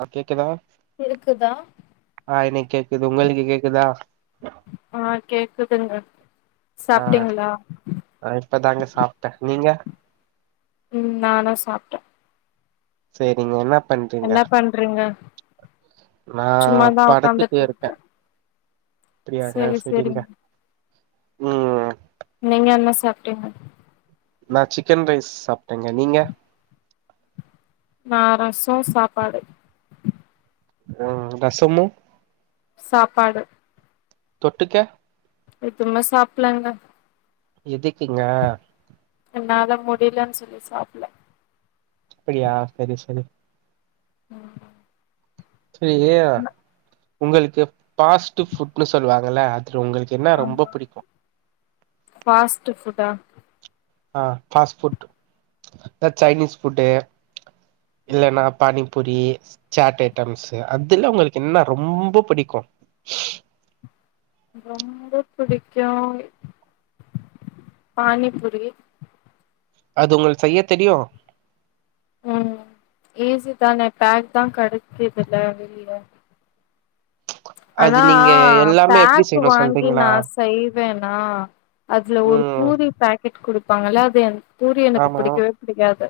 ஆ கேக்குதா இருக்குதா ஆ எனக் கேக்குது உங்ளுக்கு கேக்குதா ஆ கேக்குதுங்க சாப்ட்டீங்களா ஆ இப்பதாங்க சாப்டே நீங்க ம் நானு சாப்டே சேரிங்க என்னப் பண்றிங்க என்ன பண்றீங்க நா சும்மாதா படத்துட்டு உக்காந்துட்டு இர்கே இருக்கே அப்டியாங்க செரிங்க ம் நீங்க என்ன சாப்டீங்க நா சிக்கன் ரைஸ் சாப்ட்டேங்க நீங்க நா ரசோ சாப்பாடு ஆ ரசமு சாப்பாடு தொட்டுக்க எதுமே சாப்லங்க எதுக்குங்க என்னால முடிலன்னு சொல்லி சாப்ல அப்டியா செரி செரி ம் செர்ரி உங்களுக்கு பாஸ்ட் ஃபுட்ன்னு சொல்லுவாங்கல அதுல உங்களுக்கு என்னா ரொம்ப புடிக்கு ஃபாஸ்ட்டு ஃபுட்டா ஆ ஃபாஸ்ட் ஃபுட் த ச்சைனீஸ் ஃபுட்டு இல்லனா பானிபூரி ச்சாட் ஐட்டம்ஸ்சு அதுல உங்களுக்கு என்ன ரொம்ப புடிக்கு ரொம்ப புடிக்கு பானிபுரி அது உங்களுக் செய்ய தெரியு ம் ஈஸி தான பேக்தா கடக்கிதுல வெளில அது ஆனா நீங்க ஆ எல்லாமே எப்டி பேக் செய்யணு வாங்கி சொல்றீங்களா நா செய்வேனா அதுல ஒரு ம் பூரி பேக் கிட் குடுப்பாங்கல்ல அது என் பூரி எனக்கு ஆமா புடிக்கவே புடிக்காது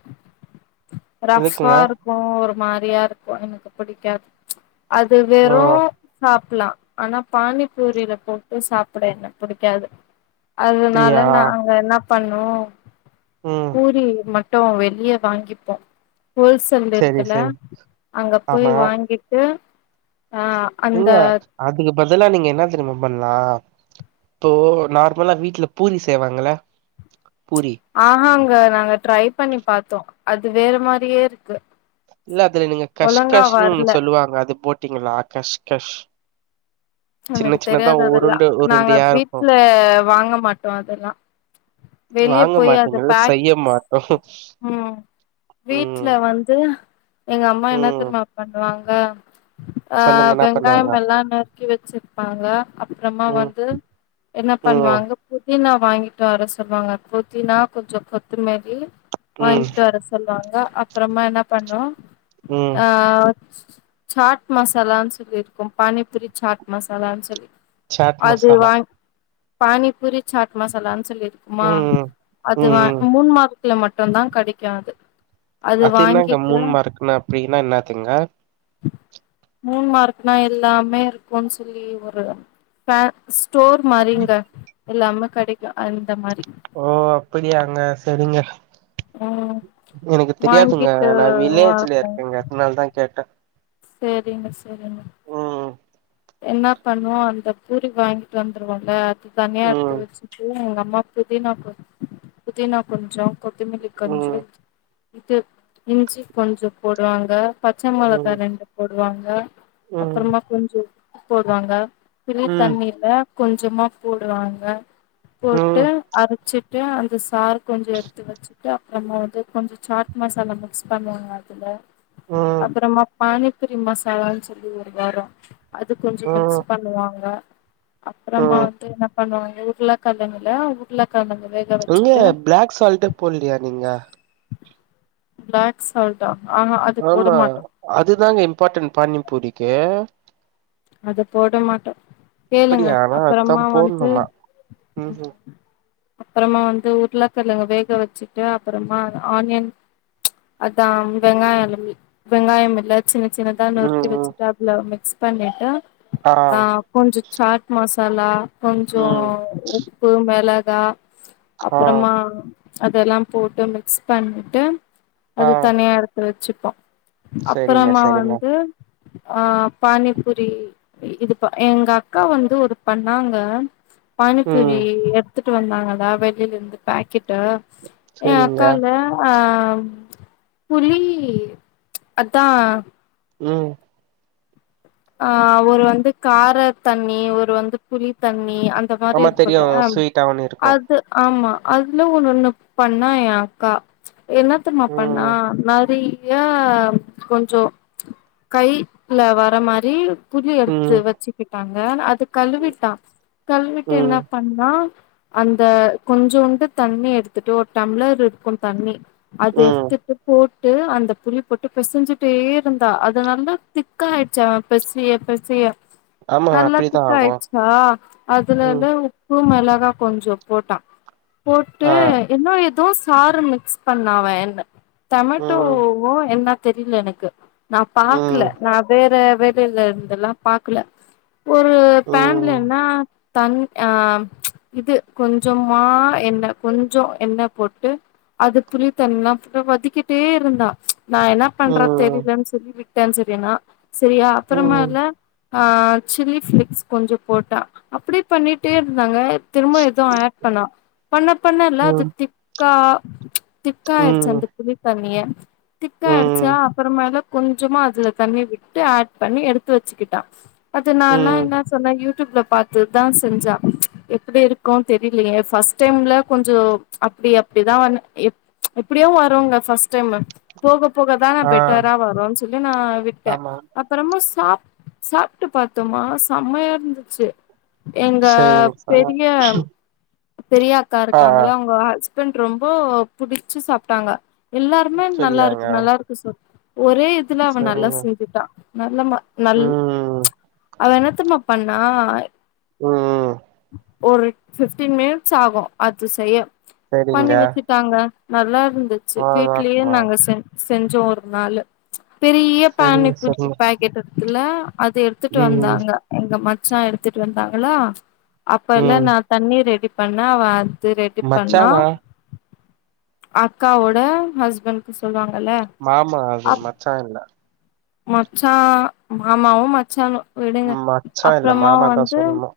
இருக்குங்க ரஃபாருக் மோ ஒரு மாரியா இருக்கு எனுக்குப் புடிக்காது அது ஓ வெறு சாப்பலா ஆனா பானிப் பூரிலப் போட்டு சாப்ட என்னக் புடிக்காது அதனால அப்டியா நாங்க என்னாப் பண்ணோ ம் பூரி மட்டு வெளியே வாங்கிப்போ ஓல்ஸ் செரி தென்ட்டுருக்குல செரி அங்கப் போய் ஆமா வாங்கிட்டு ஆ நீங்க அந்த அதுக்கு பதிலா நீங்க என்னாத் தெரியுமா பண்லா இப்போ நார்மலா வீட்ல பூரி செய்வாங்கள பூரி ஆஹாங்க நாங்க ட்ரை பண்ணி பாத்தோ அது வேற மாரியே இருக்கு இல்ல அதுல நீங்க ஒழுங்கா கஷ்கஷ்னு வரல ஒன்னு சொல்லுவாங்க அதுப் போட்டிங்களா கஷ்கஷ் எம சின்ன இப்பத் சின்னதா தெரியாத அதெல்லா உருண்டு நாங்க உருண்டையா இருக்கு வீட்ல வாங்க மாட்டோ அதெல்லா வெளியப் போய் அது பேக்ஸ் ஹ ம் வீட்ல வந்து எங்கம்மா என்னாத் ம் தெருமாப் பண்ணுவாங்க அ சொல்லுங்க என்ன பண்ணுவாங்க வெங்காயமெல்லா நறுக்கி வச்சிருப்பாங்க அப்றமா ம் வந்து என்னப் ம் பண்வாங்கப் புதினா வாங்கிட்டு வர சொல்லுவாங்கப் புதினா கொஞ்ச கொத்தமேதி ம் வாங்கிட்டு வர சொல்லுவாங்க அப்றமா என்னாப் பண்ணு ம் ஆ சாட் மசாலான் சொல்லிருக்கோ பானிபுரி சாட் மசாலான் சொல்லி சாட் அது மசாலா வாய்ங் பானிபூரி சாட் மசாலான் சொல்லிருக்குமா ம் ம் அதுவா ம் மூன் மாக்ல மட்டுந்தா கடைக்கு அது அது என்னங்க மூன் மார்க்னா அப்டினா என்னாதுங்க மூன் மார்க்னா எல்லாமே இருக்குன் சொல்லி ஒரு ஃபேன் ஸ்டோர் மாரிங்க எல்லாமே கெடைக்கு அந்த மாரி ஓ அப்பிடியாங்க செரிங்க ம் எனக்குத் தெரியாதுங்க வாங்கிட்டு நா வில்லேஜ்ல வாங்க இருக்கேங்க அதனாலதா கேட்டே சேரிங்க செரிங்க ம் என்னாப் பண்ணுவோ அந்தப் பூரி வாங்கிட்டு வந்துருவோங்க அது தனியா எடுத்து ம் வச்சுட்டு எங்கம்மாப் புதினா கொ புதினா கொஞ்சோ கொத்தமிலி கொஞ்சோ ம் இது இஞ்சி கொஞ்சப் போடுவாங்க பச்ச மெளகா ம் ரெண்டுப் போடுவாங்க ம் அப்றமா கொஞ்சோப் போடுவாங்க இலியித் ம் தண்ணி இருந்தா கொஞ்சமாப் போடுவாங்க ம் போட்டு அரச்சிட்டு அந்த சாரு கொஞ்சோ எடுத்து வச்சுட்டு அப்றமா வந்து கொஞ்சோ சாட் மசாலா மிக்ஸ் பண்ணுவாங்க அதுல ம் அப்பறமா பானிப்புரி மசாலான் சொல்லி ஒருவாரோ அதுக் கொஞ்சோ மிக்ஸ் ம் பண்ணுவாங்க அப்றமா ம் வந்து என்னப் பண்ணுவாங்க உருளக்கெழங்குல உருளக்கெழங்கு வேக் இங்க பிளாக் சால்ட்டே போல்லியா நீங்க பிளாக் சால்ட்டா ஆஹா அது போட ஆமா மாட்டோ அதுதாங்க இம்பார்ட்டன்ட் பானிபூரிக்கு அதுப் போட மாட்டோ கேளுங்க அப்படியா ஆனா அதா அப்றமா வந்து போட்ணுமா ம் ம் அப்றமா வந்து உருளக்கெழங்க வேக வச்சிட்டு அப்றமா ஆனியன் அத்தாம் வெங்காய இல்ல புளி வெங்காயம் இல்லத் சின்ன சின்னதா நொறுக்கி ம் வெஜிடேபிளே மிக்ஸ் பண்ணிட்டு ஆ கொஞ்சோ சாட் மசாலா கொஞ்சோ ம் உப்பு மெளகா ஆ அப்றமா அதெலாம் போட்டு மிக்ஸ் பண்ணிட்டு ஆ அதுத் தனியாக இருக் வெச்சுப்போ சரிங்க அப்புறமா சரிங்க வந்து ஆ பானி பூரி இது ப எங்க அக்கா வந்து ஒரு பண்ணாங்க ம் பானிப்பூரி எடுத்துட்டு வந்தாங்களா வெளியில இருந்து பாக்கெட்டு ஏ சரிங்க அக்கால ஆ புலி அதா ம் ஆ ஒரு வந்து கார தண்ணி ஒரு வந்து புலி தண்ணி அந் த மாரி ஆமா தெரியு இருக்குல்ல ஸ்வீட்டாவுன்னு அ இருக்கு து ஆமா அதுல ஒண்ணு ஒண்ணு பண்ணா ஏ அக்கா என்ன தெரியுமா பண்ணா ம் மாரி யா கொஞ்சோ கையில வர மாரி புளி எடுத்து ம் வெச்சுக்கிட்டாங்க அது கழுவிட்டா கழுவிட்டு ம் என்ன பண்ணா அந்த கொஞ்சோண்டு தண்ணி எடுத்துட்டு ஒரு டம்ளர் இருக்கு தண்ணி அது ம் எடுத்துட்டு போட் டு அந்த புளி போட்டு பெசஞ்சுட்டே இருந்தா அது நாலா திக் ஆயிடுச்சு அவ பெசய பெசய ஆமா நல்லா அப்படிதா திக் ஆகு ஆயிடுச்சா அதுல ம் இருந்தே உ ப்பு மெளகா கொஞ்சோ போட்டா போட்டு ஆ இன்னு எதோ சாறு மிக்ஸ் பண்ணா அவ என்ன ம் டமேட்டோவோ என்ன தெரில எனக்கு நா பாக்குல ம் நா வேற வேலையில இருந்தேல்ல பாக்குல ஒரு ம் பேன்லேனா தண் அ இது கொஞ்சமா எண்ணெ கொஞ்சோ எண்ணெ போட்டு அது புள்ளித்தண்ணிலா போட்டு வதக்கிட்டே இருந்தா நா என்ன பண்றா ம் தெரிலன்னு சொல்லி விட்டே சரியனா சரியா ம் அப்புறமால ஆ சில்லி ஃபிளேக்ஸ் கொஞ்சோ போட்டா அப்டியே பண்ணிட்டே இருந்தாங்க திரும்பவு எதோ ஆட் பண்ணா பண்ண பண்ணல்ல அது ம் திக்கா திக்காயிடுச்சு அந்த ம் புளி தண்ணியே திக்காயிடுச்சா ம் அப்புறமால கொஞ்சமா அதுல தண்ணி விட்டு ஆட் பண்ணி எடுத்து வெச்சுக்கிட்டா அது நாலா ம் என்ன சொன்னா யூடியூப்ல பாத்து தா செஞ்சா எப்டி இருக்குனு தெரிலயே ஃபர்ஸ்ட் டைம்ல கொஞ்சோ அப்டி அப்டிதா வந் எ எப்டியோ வருங்க ஃபர்ஸ்ட் டைமு போக போக தான ஆ பெட்டரா வருன்னு சொல்லி நா விட்டே ஆமா அப்புறமா சா சாப்ட்டு பாத்தோமா செம்மயா இருந்துச்சு எங்க சரிங்க சரிங்க. பெரிய பெரிய அக்கா ஆ ஆ இருக்காங்கல்ல அவங்க ஹஸ்பண்ட் ரொம்போ புடிச்சு சாப்ட்டாங்க எல்லாருமே நல்லா சரியாங்க இருக்கு நல்லா இருக்கு சொ ஒரே இதுல அவ நல்லா சரிங்க செஞ்சுட்டா நல்லம நல் ம் அவ என்ன தெரிமா பண்ணா ம் ஒரு பிஃப்டின் மினிட்ஸ் ஆகு அது செய்ய சரிங்க பண்ணி வெச்சு ட்டாங்க நல்லா இருந்துச்சு நல்லாதா வீட்லயே இருக்குமா நாங்க செ செஞ்சோ ஒரு நாளு பெரிய சரிங்க பானிப்பூரி சரிங்க கேட் இருக்குல அது எடுத்துட்டு ம் வந்தாங்க எங்க மச்சா எடுத்துட்டு வந்தாங்களா அப்பல்ல ம் நா தண்ணி ரெடி பண்ணா அவ அது ரெடி பண்ணா மச்சானா அக்காவோட ஹஸ்பண்ட்கு சொல்லுவாங்கல்ல மாமா அது மச்சா இல்ல ச்சா மாமாவு மச்சானு விடுங்க மச்சா இல்ல அப்புறமா மாமா தா வந்து சொல்லணு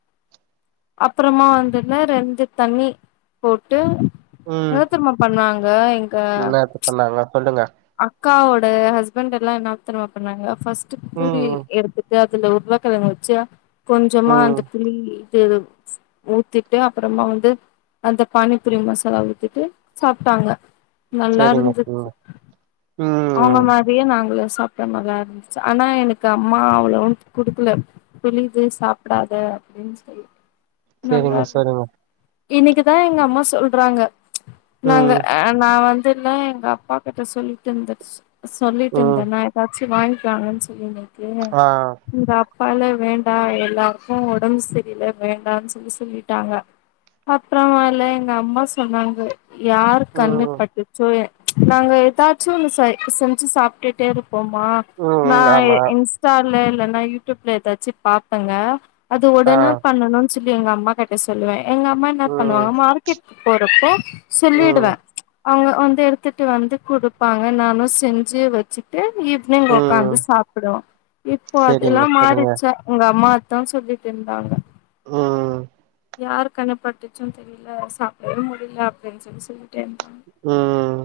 அப்புறமா வந்துல்ல ரெண்டு தண்ணி போட்டு ம் என்னத் தெரியுமா பண்ணாங்க என்னாது பண்ணாங்க சொல்லுங்க அக்காவோட ஹஸ்பண்டெல்லா என்னா தெரியுமா பண்ணுவாங்க ஃபர்ஸ்டு பூரிய ம் எடுத்து அதுல உருளகெழங்க வச்சு ம் கொஞ்சமா ம் அந்த புளி [unintelligible] ஊத்திட்டு அப்பறமா வந்து அந்த பானிபூரி மசாலா ஊத்திட்டு சாப்டாங்க நல்லா சரிங்க இருந்துச்சு ம் அவுங்க ம் மாதிரியே நாங்களு சாப்டோ நல்லா இருந்துச்சு ஆனா எனக்கு அம்மா அவ்ளோவா குடுக்கல வெளிய போயி சாப்டாத அப்டினு சொல் நல்லா சரிங்க இருந்துச்சு சரிங்க இன்னைக்குதா எங்க அம்மா சொல்றாங்க நாங்க ம் அ நா வந்துன்னா எங்க அப்பா கிட்ட சொல்லிட்டு இருந்துருச்சு சொல்லிட்டு ம் இருந்தேனா ஏதாச்சு வாங்கிக்கலாலனு சொல்லின்னைக்கி ஆ எங்கப் பால வேண்டா எல்லாருக்கு ஒடம் செரியில வேண்டானு சொல்லி சொல்லிட்டாங்க அப்றோ இல்ல எங்க அம்மா சொன்னாங்க யார் கண்ணு ம் பட்டுச்சோ எ நாங்க எதாச்சும் செ செஞ்சு சாப்டுட்டே இருப்போமா ம் நா ம் எ ஆமா எங் இன்ஸ்டால இல்லனா யூடியூப்ல எதாச்சு பாப்பங்க அது ஆ உடனே பண்ணனும்னு சொல்லி எங்க அம்மா கி ட்ட சொல்லுவே எங்க அம்மா என்ன ம் பண்ணுவாங்க மார்க்கெட்க்கு போறப்போ ம் சொல்லிடுவே அவங்க வந்து எடுத்துட்டு வந்து குடுப்பாங்க நானு செஞ்சு வச்சிட்டு ஈவினிங் உக்காந்து ம் சாப்புடுவோ இப்போ சரிங்க அதெல்லா சரிங்க மாறிடுச்சா உங்க அம்மாதா சொல்லிட்டு இருந்தாங்க ம் யாரு கண்ணுபட்டுச்சோனு தெரியல சாப்டவே முடியல அப்டினு சொல்லி சொல்லிட்டே இருந்தாங் ம்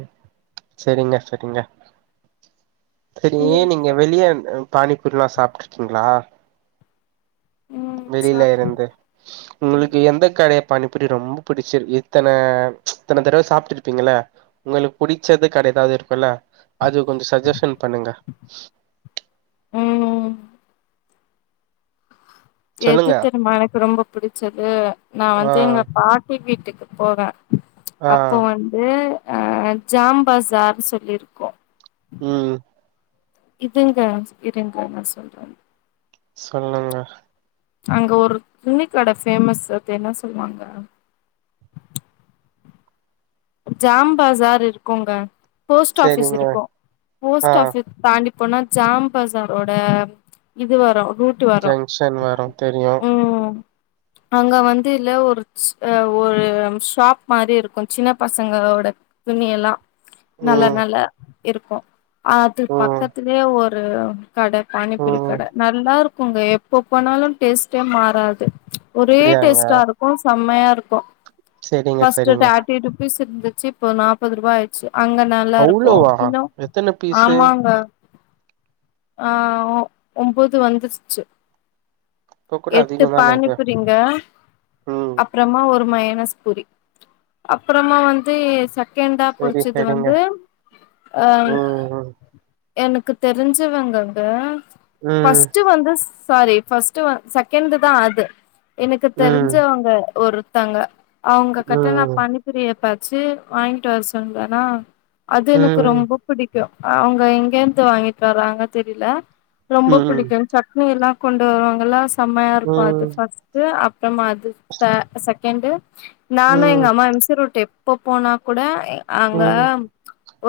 செரிங்க செரிங்க செரியே நீங்க வெளிய பானிபூரில்லா சாப்டுருக்கீங்களா ம் வெளியில சாப்டு இருந்து [inaudible] உங்களுக்கு எந்த கடைய பானிபூரி ரொம்ப பிடிச்சுருக் இத்தன இத்தன தடவ சாப்டுருப்பீங்கள உங்களுக்கு புடிச்சது கடையதாவது இருக்குல்ல அது கொஞ்ச சக்ஜஷன் பண்ணுங்க ம் எது சொல்லுங்க தெரிமா எனக்கு ரொம்ப புடுச்சது நா ஆ வந்து எங்க பாட்டி வீட்டுக்கு போவ ஆ அப்போ வந்து ஆ ஜாம் பசார்னு சொல்லிருக்கோ ம் இதுங்க இருங்க நா சொல்ற சொல்லுங்க அங்க ஒரு துணிக்கட ஃபேமஸு அது என்ன சொல்லுவாங்க ஜாம் பசார் இருக்குங்க போஸ்ட் ஆஃபிஸ் செரிங்க இருக்கு ஆ போஸ்ட் ஆஃபி தாண்டிப்போனா ஜாம் பசாரோட இது வரு ரூ ட்டு வரு ஜங்ஷன் வரு தெரியு ம் அங்க வந்து இல்ல ஒரு ஒரு ஷாப் மாரி இருக்கு சின்ன பசங்களோட துணி எல்லா நல்ல ம் நல்ல இருக்கு அது ம் பக்கத்திலே ஒரு கட பானிபூரி ம் கட நல்லா இருக்குங்க எப்ப போனாலு டேஸ்டே மாறாது ஒரே அப்டியாங்க டேஸ்டா இருக்கு செம்மையா இருக்கு செரிங்க ஃபர்ஸ்டு செரிங்க டேர்ட்டிடூ பீஸ் இருந்துச்சு இப்போ நாப்பது ரூபா ஆயிச்சு அங்க நா நல்லா இருக்கு அவ்ளோவா இன்னு எத்தன பீஸு ஆமாங்க ஆ ஒம்போது வந்துருச்சு இப்ப கூட எட்டு அதிகோ தான அது பானிபுரிங்க ம் அப்றமா ஒரு மைனஸ் பூரி அப்பறமா வந்து சட் கெண்டா செரி புடுச்சது செரிங்க வந்து அ ம் எனக்கு தெரிஞ்சவங்கங்க ம் ஃபஸ்ட்டு வந்து ஸ் சாரி ஃபஸ்ட்டு செகண்ட்தா அது எனக்கு ம் தெரிஞ்சவங்க ஒருத்தங்க அவங்க கிட்ட நா ம் பானிபபூரி எப்பாச்சு வாங்கிட்டு வர சொன்னனா அது ம் எனக்கு ம் ரொம்ப பிடிக்கு அவங்க எங்கயந்து வாங்கிட்டு வராங்க தெரில ரொம்ப பிடிக்கு சட்னி எல்லா கொண்டு வருவாங்கல்லா செமையா இருக்கு அது ஃபஸ்ட் ந்து அப்றமா அது செகண்டு ம் ம் நானு எங்க ம் அம்மா ருட்டு எப்ப போனா கூட அங்க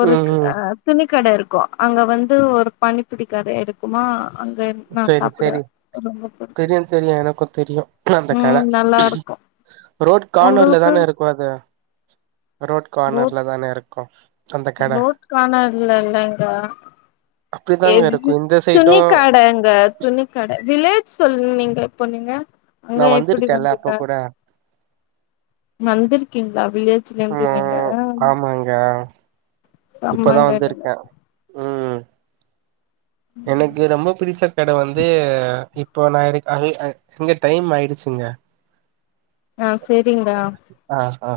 ஒரு ம் துணிக்கட இருக்கு அங்க வந்து ஒரு பானிபூரி கட இருக்குமா அங்க நா செரி சாப்பிட செரி ரொம்ப பிடிக்கு தெரியு தெரியு எனக்கு தெரியு க்குல அந்த கட ம் நல்லா இருக்கு ரோட் கார்னர்ல உங்களுக்கு தானே இருக்கு அது ரோட் கார்னர்ல தானே இருக்கு அந்த கட ரோட் கார்னர்ல இல்லங்க அப்டிதாங்க இருக்கு எது இந்த சைடு துணி கடங்க துணிக்கட வில்லேஜ் சொல்லு நீங்க போனீங்க நா அங்க எப்படி வந்திருக்கேன்ல வந்தீங்க அப்ப கூட வந்திருக்கீங்களா வில்லேஜ்ல இருந்து நீங்க அங்க இப்பதா செம்மங்க நீங்க வந்துருக்கே எனக்கு ரொம்ப பிடிச்ச கட வந்து இப் ப்ப நா இருக்க இங்க டைம் ஆயிடுச்சுங்க ஆ செரிங்க ஆஹ